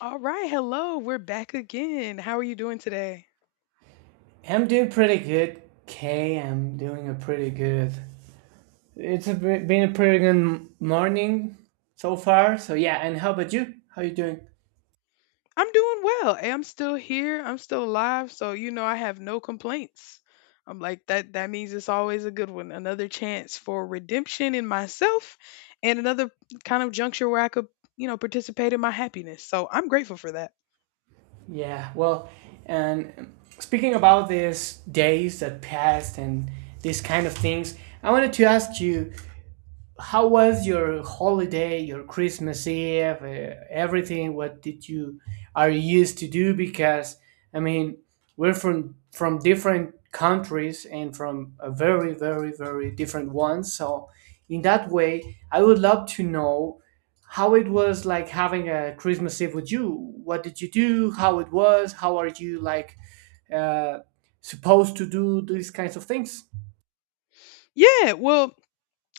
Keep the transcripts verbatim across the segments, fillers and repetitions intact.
All right, hello. We're back again. How are you doing today? I'm doing pretty good. Kay, I'm doing a pretty good. It's a, pre- been a pretty good morning so far. So yeah, and how about you? How you doing? I'm doing well. eh, I'm still here. I'm still alive, so you know I have no complaints. I'm like that that means it's always a good one. Another chance for redemption in myself and another kind of juncture where I could, you know, participate in my happiness. So, I'm grateful for that. Yeah, well, and speaking about these days that passed and these kind of things, I wanted to ask you, how was your holiday, your Christmas Eve, uh, everything? What did you Are you used to do? Because I mean, we're from from different countries and from a very very very different ones. So in that way, I would love to know how it was like having a Christmas Eve with you. What did you do? How it was? How are you like uh, supposed to do these kinds of things? Yeah, well,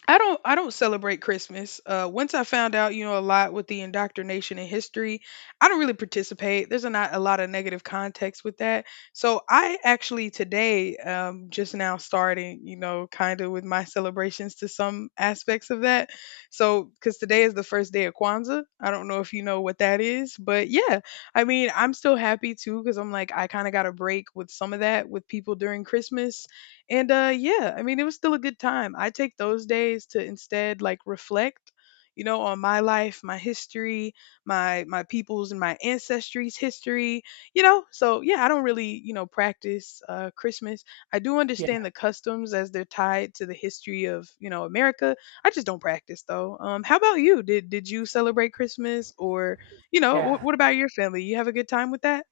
I don't I don't celebrate Christmas. Uh, once I found out, you know, a lot with the indoctrination in history, I don't really participate. There's a not a lot of negative context with that. So I actually today um just now starting, you know, kind of with my celebrations to some aspects of that. So cuz today is the first day of Kwanzaa. I don't know if you know what that is, but yeah. I mean, I'm still happy too cuz I'm like I kind of got a break with some of that with people during Christmas, and uh yeah, I mean it was still a good time. I take those days to instead like reflect, you know, on my life, my history, my my people's and my ancestry's history, you know? So yeah, I don't really, you know, practice uh Christmas. I do Yeah, understand the customs as they're tied to the history of, you know, America. I just don't practice though. Um how about you? Did did you celebrate Christmas or, you know, wh- yeah. what about your family? You have a good time with that?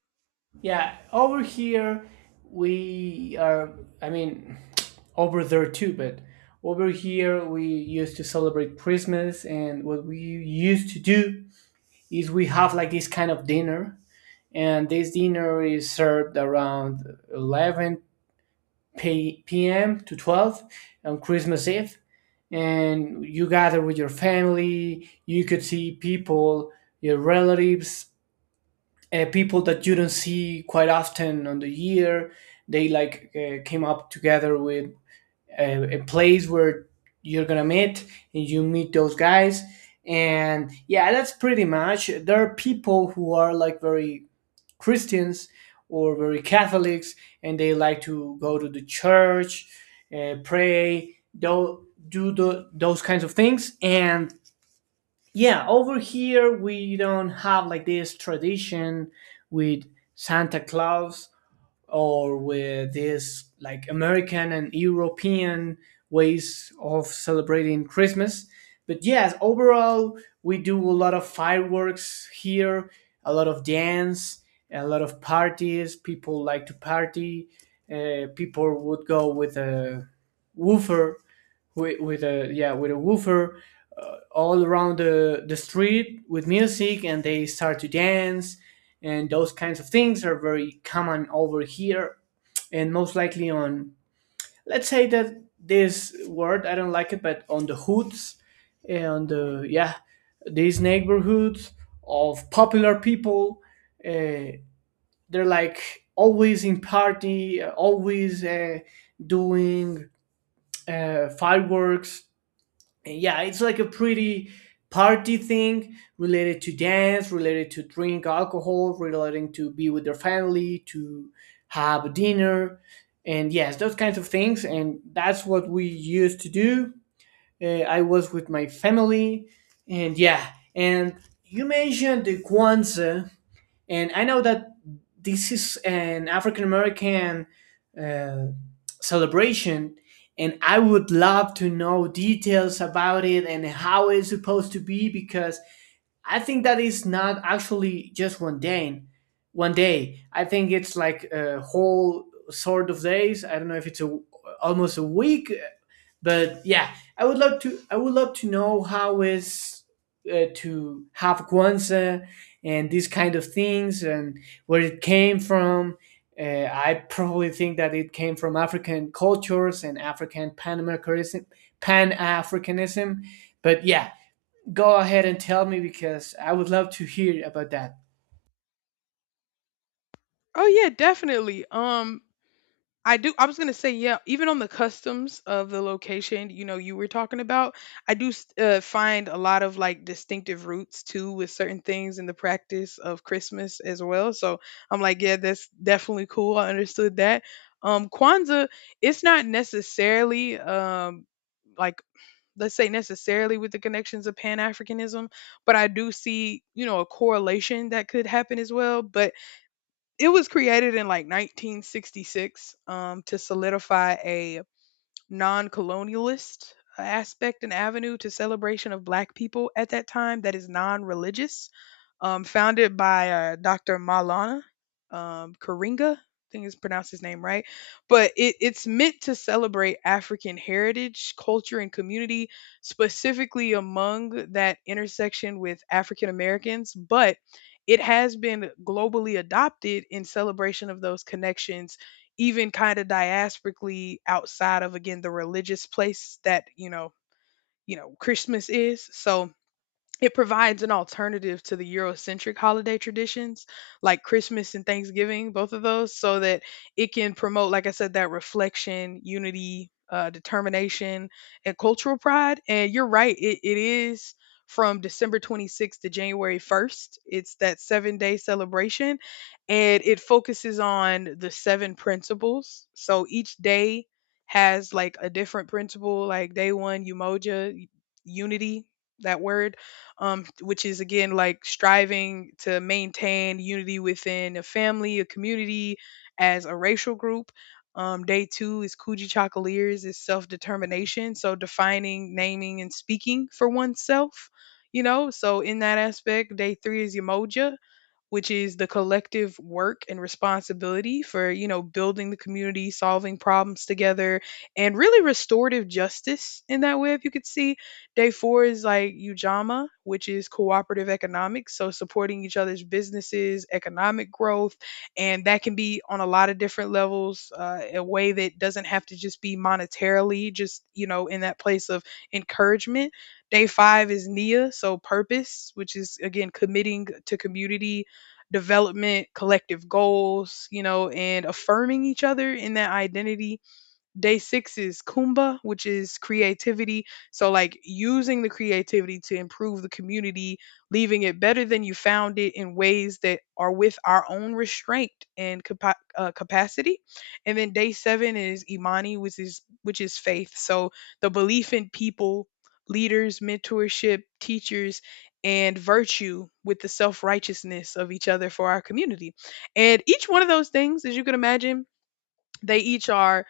Yeah, over here we are. I mean, over there too, but over here we used to celebrate Christmas, and what we used to do is we have like this kind of dinner, and this dinner is served around eleven p- p.m. to twelve on Christmas Eve, and you gather with your family. You could see people, your relatives, uh, people that you don't see quite often on the year. They like uh, came up together with a, a place where you're gonna meet and you meet those guys. And yeah, that's pretty much. There are people who are like very Christians or very Catholics, and they like to go to the church, uh, pray, do do the, those kinds of things. And yeah, over here we don't have like this tradition with Santa Claus or with this like American and European ways of celebrating Christmas. But yes, overall we do a lot of fireworks here, a lot of dance, a lot of parties. People like to party. Uh, people would go with a woofer with with a yeah with a woofer uh, all around the the street with music, and they start to dance, and those kinds of things are very common over here, and most likely on, let's say that this word I don't like it, but on the hoods. And uh, yeah, these neighborhoods of popular people. Uh, they're like always in party, uh, always uh, doing uh, fireworks, and yeah, it's like a pretty party thing, related to dance, related to drink alcohol, relating to be with their family, to have a dinner. And yes, those kinds of things, and that's what we used to do. Uh, i was with my family. And yeah, and you mentioned the kwanzaa, and I know that this is an African American uh, celebration, and I would love to know details about it and how it's supposed to be, because I think that is not actually just one day. One day, I think it's like a whole sort of days. I don't know if it's a almost a week, but yeah, I would love to. I would love to know how is uh, to have guanza and these kind of things and where it came from. Uh, I probably think that it came from African cultures and African Pan Americanism, Pan Africanism. But yeah, go ahead and tell me, because I would love to hear about that. Oh yeah, definitely. Um I do. I was gonna say, yeah. Even on the customs of the location, you know, you were talking about, I do s- uh, find a lot of like distinctive roots too with certain things in the practice of Christmas as well. So I'm like, yeah, that's definitely cool. I understood that. Um, Kwanzaa, it's not necessarily um like let's say necessarily with the connections of pan-africanism, but I do see, you know, a correlation that could happen as well. But it was created in like nineteen sixty-six, um, to solidify a non-colonialist aspect and avenue to celebration of black people at that time that is non-religious, um, founded by uh, Dr. Malana, um, Karinga, I think is pronounced his name right. But it, it's meant to celebrate African heritage, culture, and community, specifically among that intersection with African Americans, but it has been globally adopted in celebration of those connections, even kind of diasporically outside of again the religious place that you know you know Christmas is. So it provides an alternative to the Eurocentric holiday traditions like Christmas and Thanksgiving, both of those, so that it can promote, like I said, that reflection, unity, uh, determination, and cultural pride. And you're right, it, it is from December twenty-sixth to January first. It's that seven day celebration, and it focuses on the seven principles. So each day has like a different principle, like day one, umoja, unity, that word, um, which is again like striving to maintain unity within a family, a community, as a racial group. Um, day two is Coogee Chocoliers, is self determination. So defining, naming, and speaking for oneself, you know. So in that aspect, day three is Umoja, which is the collective work and responsibility for, you know, building the community, solving problems together, and really restorative justice in that way, if you could see. Day four is like Ujama, which is cooperative economics. So supporting each other's businesses, economic growth, and that can be on a lot of different levels, uh, in a way that doesn't have to just be monetarily, just, you know, in that place of encouragement. Day five is Nia, so purpose, which is again committing to community development, collective goals, you know, and affirming each other in that identity. Day six is Kumba, which is creativity. So, like using the creativity to improve the community, leaving it better than you found it in ways that are with our own restraint and capa- uh, capacity. And then day seven is Imani, which is which is faith. So the belief in people, leaders, mentorship, teachers, and virtue with the self righteousness of each other for our community. And each one of those things, as you can imagine, they each are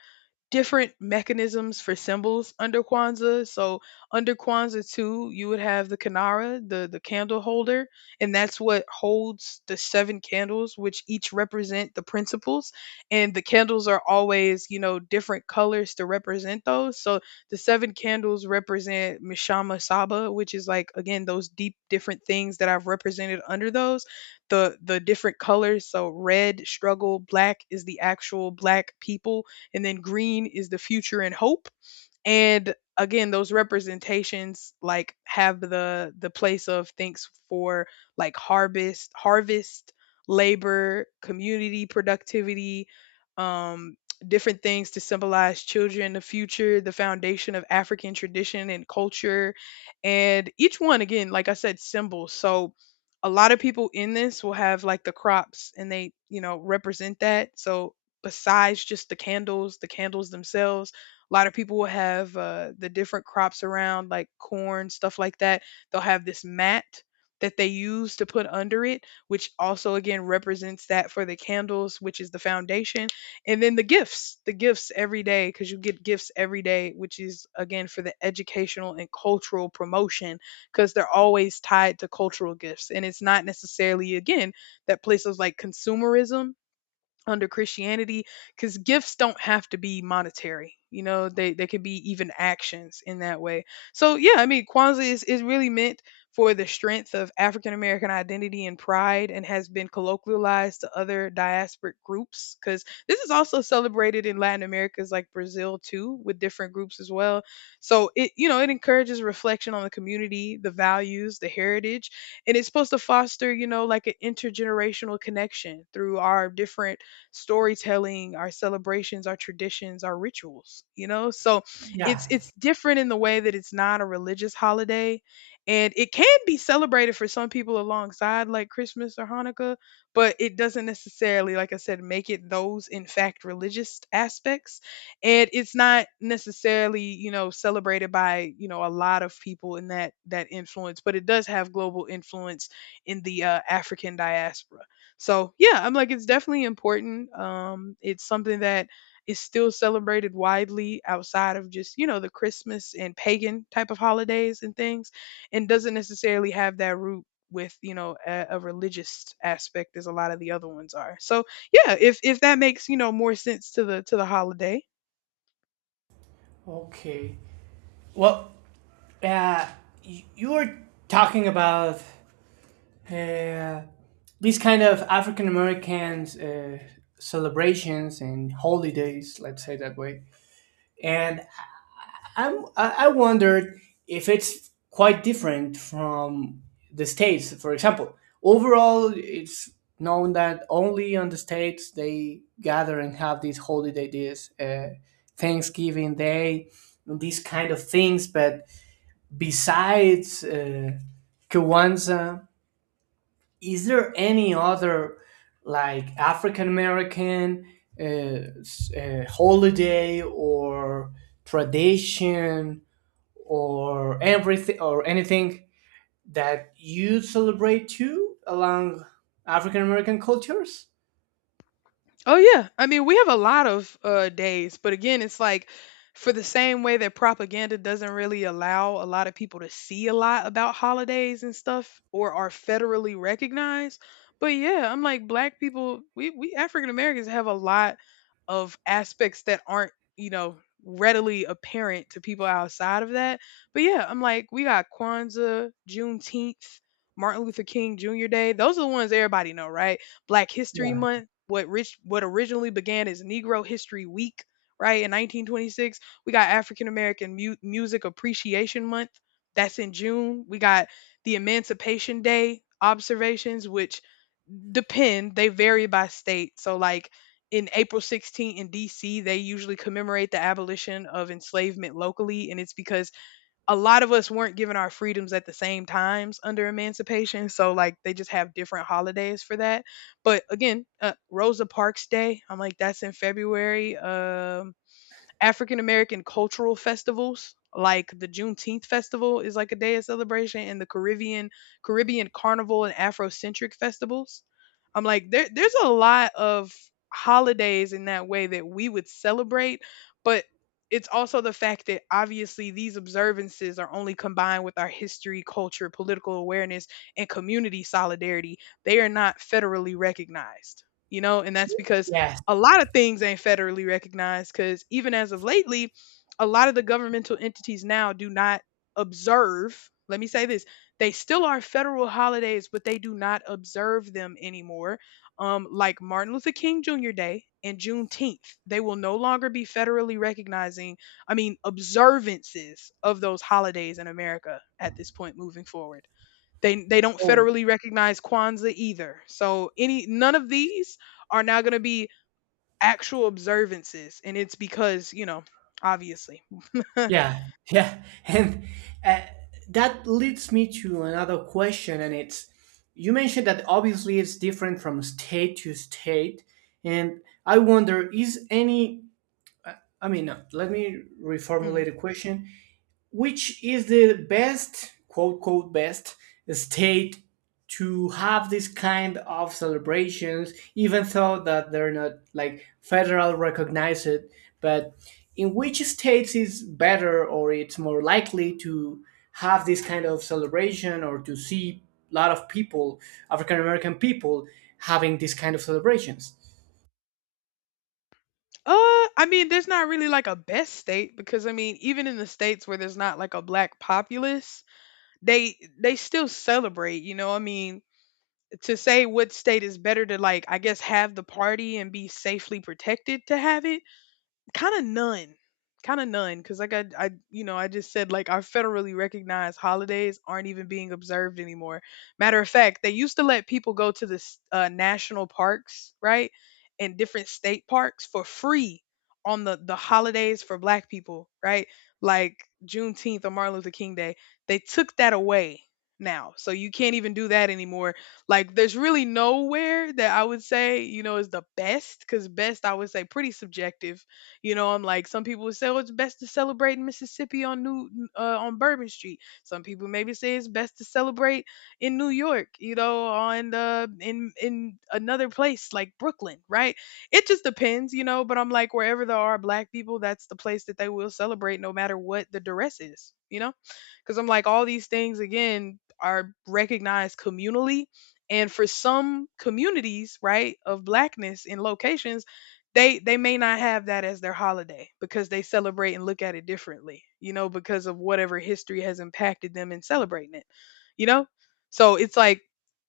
different mechanisms for symbols under Kwanzaa. So under Kwanzaa too, you would have the Kanara, the the candle holder, and that's what holds the seven candles, which each represent the principles. And the candles are always, you know, different colors to represent those. So the seven candles represent Mishama Saba, which is like again those deep different things that I've represented under those. The the different colors. So red, struggle, black is the actual black people, and then green is the future and hope. And again those representations like have the the place of thanks for like harvest harvest labor, community, productivity, um different things to symbolize children, the future, the foundation of African tradition and culture. And each one again, like I said, symbols. So a lot of people in this will have like the crops and they, you know, represent that. So besides just the candles, the candles themselves, a lot of people will have uh, the different crops around, like corn, stuff like that. They'll have this mat that they use to put under it, which also again represents that for the candles, which is the foundation. And then the gifts, the gifts every day, because you get gifts every day, which is again for the educational and cultural promotion, because they're always tied to cultural gifts. And it's not necessarily, again, that place of like consumerism under Christianity, because gifts don't have to be monetary. You know, they they could be even actions in that way. So yeah, I mean, Kwanzaa is, is really meant for the strength of African American identity and pride, and has been colloquialized to other diasporic groups because this is also celebrated in Latin Americas like Brazil too, with different groups as well. So it, you know, it encourages reflection on the community, the values, the heritage, and it's supposed to foster, you know, like an intergenerational connection through our different storytelling, our celebrations, our traditions, our rituals, you know? So Yeah. it's it's different in the way that it's not a religious holiday, and it can be celebrated for some people alongside like Christmas or Hanukkah, but it doesn't necessarily, like I said, make it those in fact religious aspects. And it's not necessarily, you know, celebrated by, you know, a lot of people in that that influence, but it does have global influence in the uh, African diaspora. So yeah, I'm like it's definitely important. Um, it's something that is still celebrated widely outside of just, you know, the Christmas and pagan type of holidays and things, and doesn't necessarily have that root with, you know, a, a religious aspect as a lot of the other ones are. So yeah, if if that makes, you know, more sense to the to the holiday. Okay. Well, uh, y- you were talking about uh, these kind of African Americans, uh, celebrations and holidays, let's say that way. And I'm I I wondered if it's quite different from the states. For example, overall, it's known that only on the states they gather and have these holiday days, uh, Thanksgiving Day, these kind of things. But besides, uh, Kwanzaa, is there any other like African American uh, s- uh, holiday or tradition or everything or anything that you celebrate too along African American cultures? Oh yeah. I mean, we have a lot of uh days, but again, it's like for the same way that propaganda doesn't really allow a lot of people to see a lot about holidays and stuff or are federally recognized. But yeah, I'm like black people, we we African Americans have a lot of aspects that aren't, you know, readily apparent to people outside of that. But yeah, I'm like we got Kwanzaa, Juneteenth, Martin Luther King Junior Day. Those are the ones everybody know, right? Black History Yeah. Month, what rich what originally began as Negro History Week, right? In nineteen twenty-six, we got African American Mu- Music Appreciation Month. That's in June. We got the Emancipation Day observations, which depend, they vary by state. So, like in April sixteenth in D C, they usually commemorate the abolition of enslavement locally, and it's because a lot of us weren't given our freedoms at the same times under emancipation, so like they just have different holidays for that. But again, uh, Rosa Parks Day, I'm like that's in February. Um, African American cultural festivals, like the Juneteenth festival is like a day of celebration, and the Caribbean Caribbean Carnival and Afrocentric festivals. I'm like there there's a lot of holidays in that way that we would celebrate, but it's also the fact that obviously these observances are only combined with our history, culture, political awareness, and community solidarity. They are not federally recognized, you know, and that's because Yes. a lot of things ain't federally recognized. Because even as of lately, a lot of the governmental entities now do not observe. Let me say this: they still are federal holidays, but they do not observe them anymore. Um, like Martin Luther King Junior Day and Juneteenth, they will no longer be federally recognizing. I mean, observances of those holidays in America at this point moving forward. They they don't Oh, federally recognize Kwanzaa either. So any none of these are now going to be actual observances, and it's because, you know, obviously hmm yeah, yeah, and uh, that leads me to another question, and it's, you mentioned that obviously it's different from state to state, and I wonder, is any I mean, no, let me reformulate the question, which is the best, quote quote, best state to have this kind of celebrations, even though that they're not like federal recognized, but in which states is better or it's more likely to have this kind of celebration or to see a lot of people, african american people, having this kind of celebrations. uh I mean, there's not really like a best state, because I mean, even in the states where there's not like a black populace, they they still celebrate, you know. I mean, to say what state is better to, like, I guess have the party and be safely protected to have it, kind of none. Kind of none, because like I, I you know I just said, like, our federally recognized holidays aren't even being observed anymore. Matter of fact, they used to let people go to the s- uh, national parks, right, and different state parks for free on the the holidays for black people, right, like Juneteenth or Martin Luther King Day. They took that away now, so you can't even do that anymore. Like there's really nowhere that I would say, you know, is the best, because best I would say pretty subjective. You know, I'm like, some people would say, oh, it's best to celebrate in Mississippi on New uh, on Bourbon Street. Some people maybe say it's best to celebrate in New York. You know, on uh, in in another place like Brooklyn, right? It just depends, you know. But I'm like, wherever there are black people, that's the place that they will celebrate, no matter what the duress is. You know, because I'm like, all these things again are recognized communally, and for some communities, right, of blackness in locations, they they may not have that as their holiday because they celebrate and look at it differently, you know, because of whatever history has impacted them in celebrating it, you know? So it's like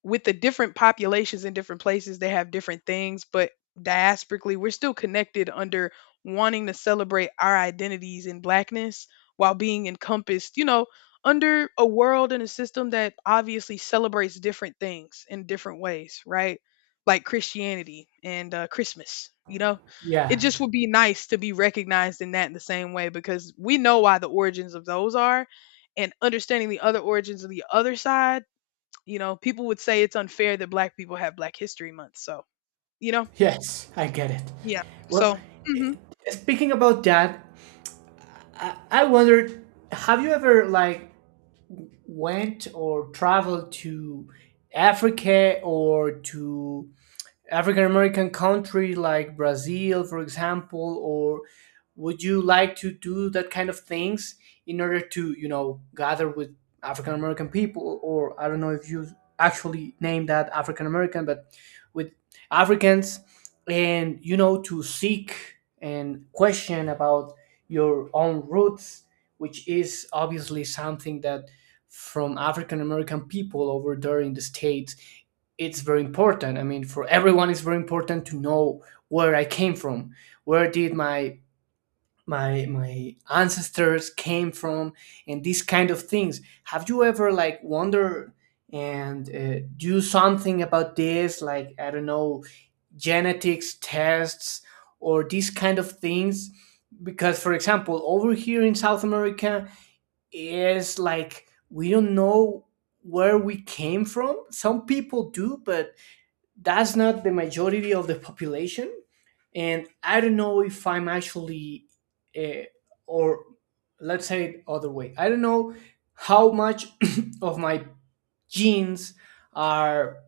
with the different populations in different places, they have different things, but diasporically, we're still connected under wanting to celebrate our identities in blackness while being encompassed, you know, under a world and a system that obviously celebrates different things in different ways, right? Like Christianity and uh, Christmas. You know, it Yeah, just would be nice to be recognized in that in the same way, because we know why the origins of those are, and understanding the other origins of the other side. You know, people would say it's unfair that Black people have Black History Month. So you know, yes, I get it. yeah. Well, So. Mhm. speaking about that, I wondered, have you ever like went or traveled to Africa or to African American country like Brazil, for example? Or would you like to do that kind of things in order to, you know, gather with African American people? Or I don't know if you actually name that African American, but with Africans, and, you know, to seek and question about your own roots, which is obviously something that from African American people over there in the States it's very important. I mean, for everyone, it's very important to know where I came from, where did my my my ancestors came from, and these kind of things. Have you ever like wonder and uh, do something about this? Like, I don't know, genetics tests or these kind of things. Because, for example, over here in South America, is like we don't know where we came from. Some people do, but that's not the majority of the population. And I don't know if I'm actually uh, or, let's say it other way, I don't know how much of my genes are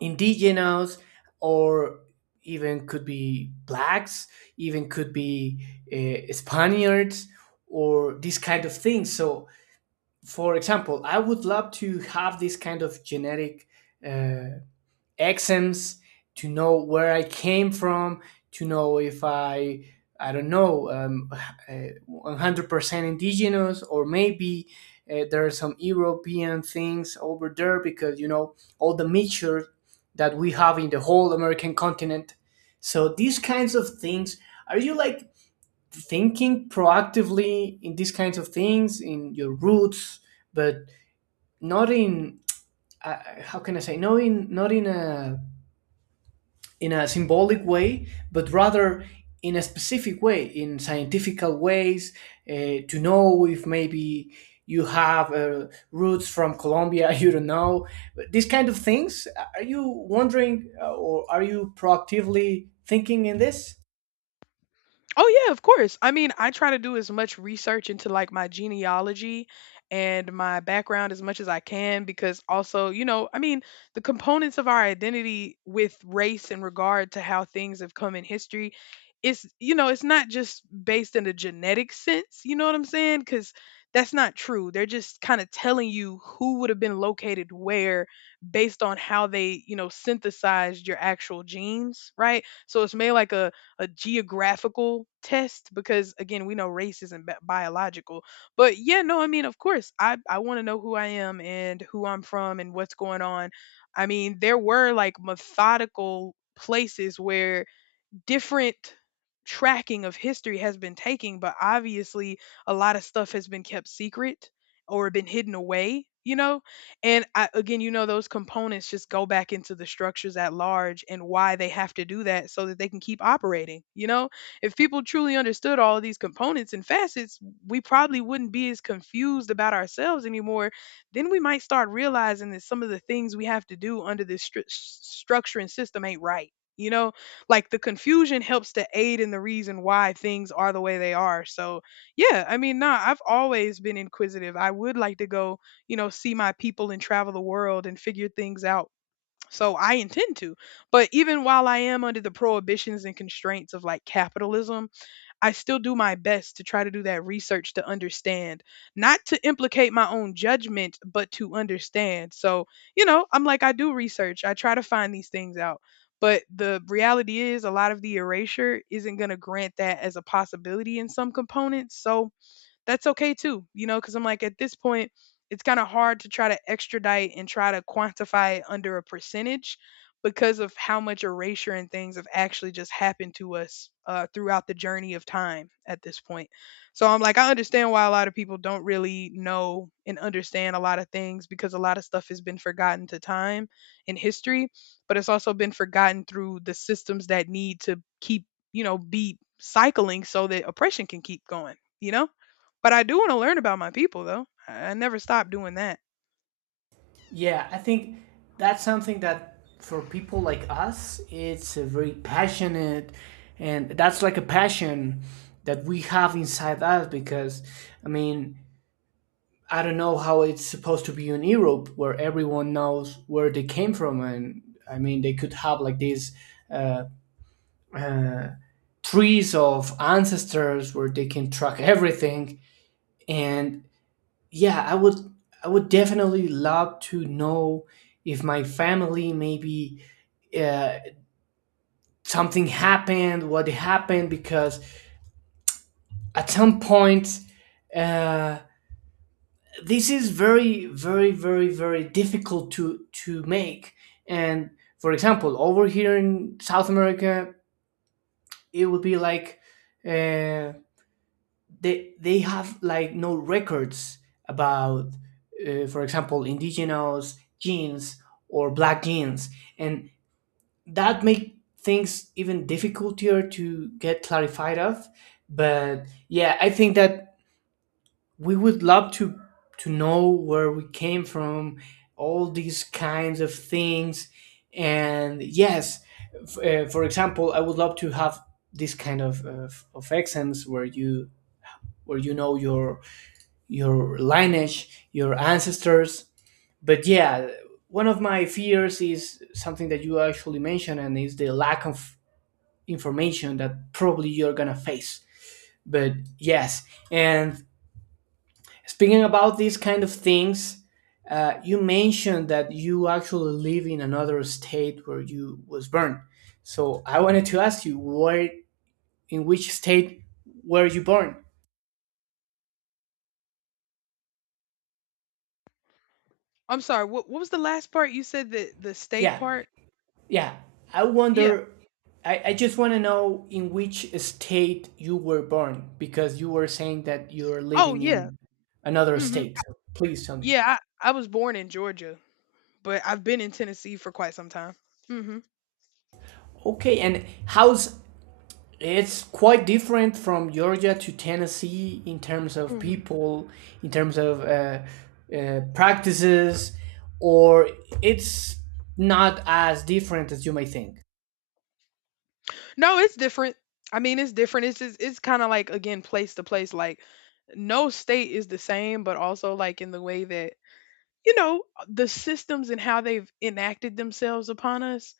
indigenous, or even could be blacks, even could be uh, spaniards, or these kind of things. So for example, I would love to have this kind of genetic uh, exams to know where I came from, to know if I, I don't know, um, uh, one hundred percent indigenous, or maybe uh, there are some European things over there, because, you know, all the mixture that we have in the whole American continent. So these kinds of things, are you like thinking proactively in these kinds of things, in your roots, but not in, uh, how can I say, not in, not in a, in a symbolic way, but rather in a specific way, in scientifical ways, uh, to know if maybe you have uh, roots from Colombia, you don't know. But, these kind of things, are you wondering, uh, or are you proactively thinking in this? Oh yeah, of course. I mean, I try to do as much research into like my genealogy and my background as much as I can, because also, you know, I mean, the components of our identity with race in regard to how things have come in history, it's, you know, it's not just based in a genetic sense, you know what I'm saying? Cuz that's not true. They're just kind of telling you who would have been located where based on how they, you know, synthesized your actual genes, right? So it's made like a a geographical test, because again, we know race isn't bi- biological. But yeah, no, I mean, of course i i want to know who I am and who I'm from and what's going on. I mean, there were like methodical places where different tracking of history has been taking, but obviously a lot of stuff has been kept secret or been hidden away, you know? And I, again, you know, those components just go back into the structures at large and why they have to do that so that they can keep operating, you know? If people truly understood all of these components and facets, we probably wouldn't be as confused about ourselves anymore. Then we might start realizing that some of the things we have to do under this stru- s- structure and system ain't right. You know, like the confusion helps to aid in the reason why things are the way they are. So yeah, I mean, nah, I've always been inquisitive. I would like to go, you know, see my people and travel the world and figure things out. So I intend to. But even while I am under the prohibitions and constraints of like capitalism, I still do my best to try to do that research to understand, not to implicate my own judgment, but to understand. So, you know, I'm like, I do research, I try to find these things out. But the reality is, a lot of the erasure isn't going to grant that as a possibility in some components. So, that's okay too, you know, because I'm like, at this point, it's kind of hard to try to extradite and try to quantify it under a percentage because of how much erasure and things have actually just happened to us uh, throughout the journey of time at this point. So I'm like, I understand why a lot of people don't really know and understand a lot of things, because a lot of stuff has been forgotten to time and history, but it's also been forgotten through the systems that need to keep, you know, be cycling so that oppression can keep going, you know? But I do want to learn about my people, though. I I never stop doing that. Yeah, I think that's something that for people like us, it's a very passionate, and that's like a passion that we have inside us, because, I mean, I don't know how it's supposed to be in Europe where everyone knows where they came from. And I mean, they could have like these uh, uh, trees of ancestors where they can track everything. And yeah, I would I would definitely love to know if my family maybe uh, something happened, what happened, because at some point uh, this is very very very very difficult to to make. And for example, over here in south america, it would be like, uh, they they have like no records about, uh, for example, indigenous genes or black genes, and that make things even difficultier to get clarified of. But yeah, I think that we would love to to know where we came from, all these kinds of things. And yes, f- uh, for example, I would love to have this kind of, of of exams where you, where you know your your lineage, your ancestors. But yeah, one of my fears is something that you actually mentioned, and is the lack of information that probably you're gonna face. But yes, and speaking about these kind of things, uh, you mentioned that you actually live in another state where you was born. So I wanted to ask you, where, in which state were you born? I'm sorry. What What was the last part you said? The the state Yeah, part? yeah. I Yeah. wonder. I, I just want to know in which state you were born, because you were saying that you're Oh living yeah. in another Hmm. state. So please tell me. Yeah. I I was born in Georgia, but I've been in Tennessee for quite some time. Hmm. Okay, and how's it's quite different from Georgia to Tennessee in terms of Hmm. people, in terms of uh, uh, practices, or it's not as different as you may think. No, it's different. I mean, it's different. It's just, it's kind of like again place to place. Like no state is the same, but also like in the way that, you know, the systems and how they've enacted themselves upon us,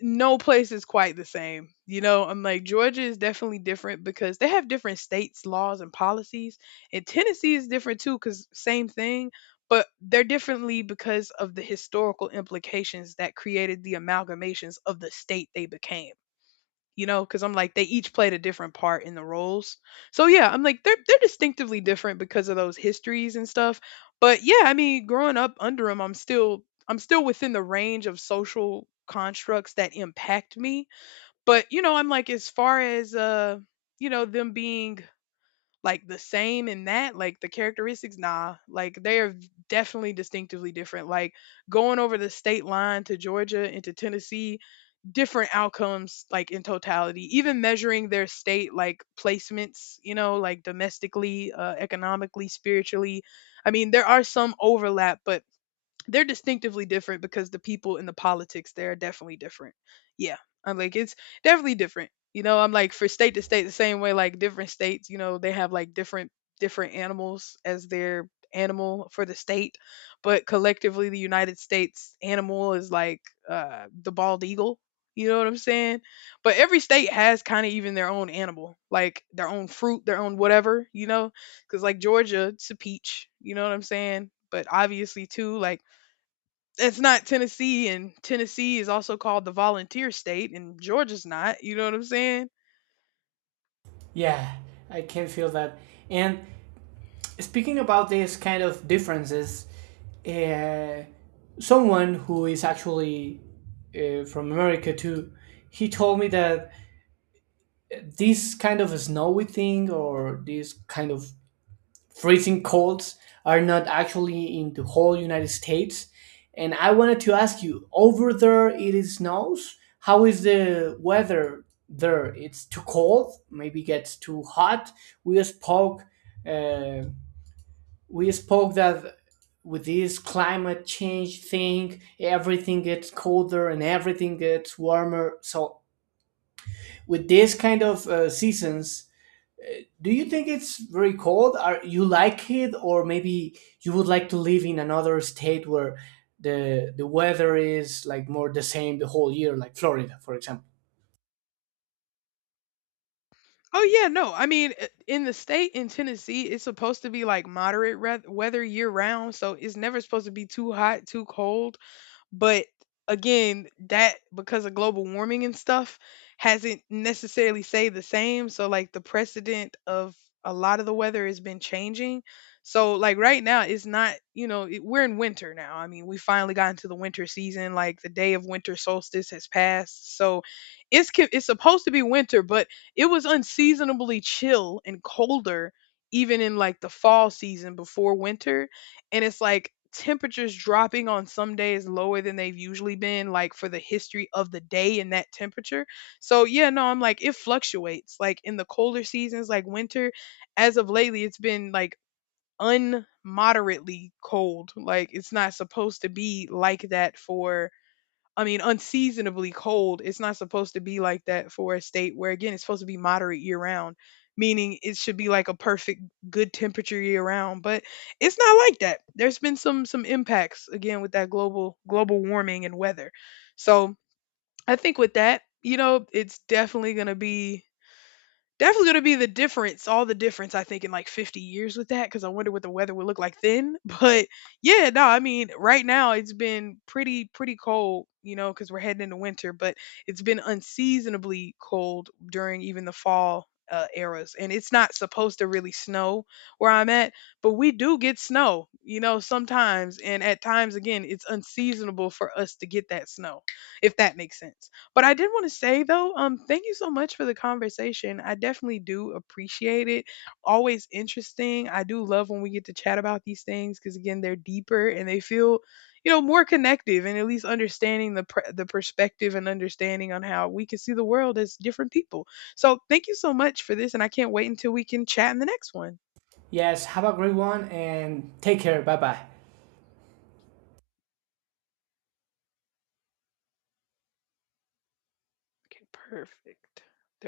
no place is quite the same. You know, I'm like, Georgia is definitely different because they have different states, laws, and policies. And Tennessee is different too, because same thing, but they're differently because of the historical implications that created the amalgamations of the state they became, you know, because I'm like, they each played a different part in the roles. So yeah, I'm like they're they're distinctively different because of those histories and stuff. But yeah, I mean, growing up under them, I'm still I'm still within the range of social constructs that impact me. But you know, I'm like, as far as uh, you know, them being like the same in that, like the characteristics, nah, like they are definitely distinctively different. Like going over the state line to Georgia and to Tennessee, different outcomes, like in totality, even measuring their state like placements, you know, like domestically, uh, economically, spiritually. I mean, there are some overlap, but they're distinctively different because the people in the politics there are definitely different. Yeah. I'm like, it's definitely different. You know, I'm like for state to state, the same way, like different states, you know, they have like different different animals as their animal for the state, but collectively the United States animal is like uh the bald eagle. You know what I'm saying? But every state has kind of even their own animal, like their own fruit, their own whatever, you know? Cuz like Georgia, it's a peach, you know what I'm saying? But obviously too, like it's not Tennessee, and Tennessee is also called the volunteer state, and Georgia's not. You know what I'm saying? Yeah, I can feel that. And speaking about these kind of differences, uh, someone who is actually uh, from America too, he told me that this kind of snowy thing or this kind of freezing colds are not actually in the whole United States. And I wanted to ask you, over there it is snows. How is the weather there? It's too cold, maybe gets too hot. We spoke, uh, we spoke that with this climate change thing, everything gets colder and everything gets warmer. So with this kind of uh, seasons, do you think it's very cold? Are you like it, or maybe you would like to live in another state where the the weather is like more the same the whole year, like Florida, for example? Oh yeah, no. I mean, i- in the state in Tennessee, it's supposed to be like moderate re- weather year round, so it's never supposed to be too hot, too cold. But again, that, because of global warming and stuff, hasn't necessarily stayed the same. So like the precedent of a lot of the weather has been changing. So like right now it's not, you know, it, we're in winter now. I mean, we finally got into the winter season. Like the day of winter solstice has passed. So it's co- it's supposed to be winter, but it was unseasonably chill and colder even in like the fall season before winter, and it's like temperatures dropping on some days lower than they've usually been, like for the history of the day in that temperature. So yeah, no, I'm like, it fluctuates, like in the colder seasons like winter, as of lately it's been like unmoderately cold. Like it's not supposed to be like that for I mean, unseasonably cold. It's not supposed to be like that for a state where, again, it's supposed to be moderate year round, meaning it should be like a perfect good temperature year round. But it's not like that. There's been some some impacts again with that global global warming and weather. So I think with that, you know, it's definitely gonna be Definitely gonna be the difference, all the difference I think in like fifty years with that, because I wonder what the weather would look like then. But yeah, no, I mean right now it's been pretty pretty cold, you know, because we're heading into winter, but it's been unseasonably cold during even the fall uh, eras, and it's not supposed to really snow where I'm at, but we do get snow, you know, sometimes, and at times again, it's unseasonable for us to get that snow, if that makes sense. But I did want to say though, um, thank you so much for the conversation. I definitely do appreciate it. Always interesting. I do love when we get to chat about these things, because again, they're deeper and they feel, you know, more connective, and at least understanding the pr- the perspective and understanding on how we can see the world as different people. So thank you so much for this, and I can't wait until we can chat in the next one. Yes, have a great one and take care. Bye bye. Okay, perfect. There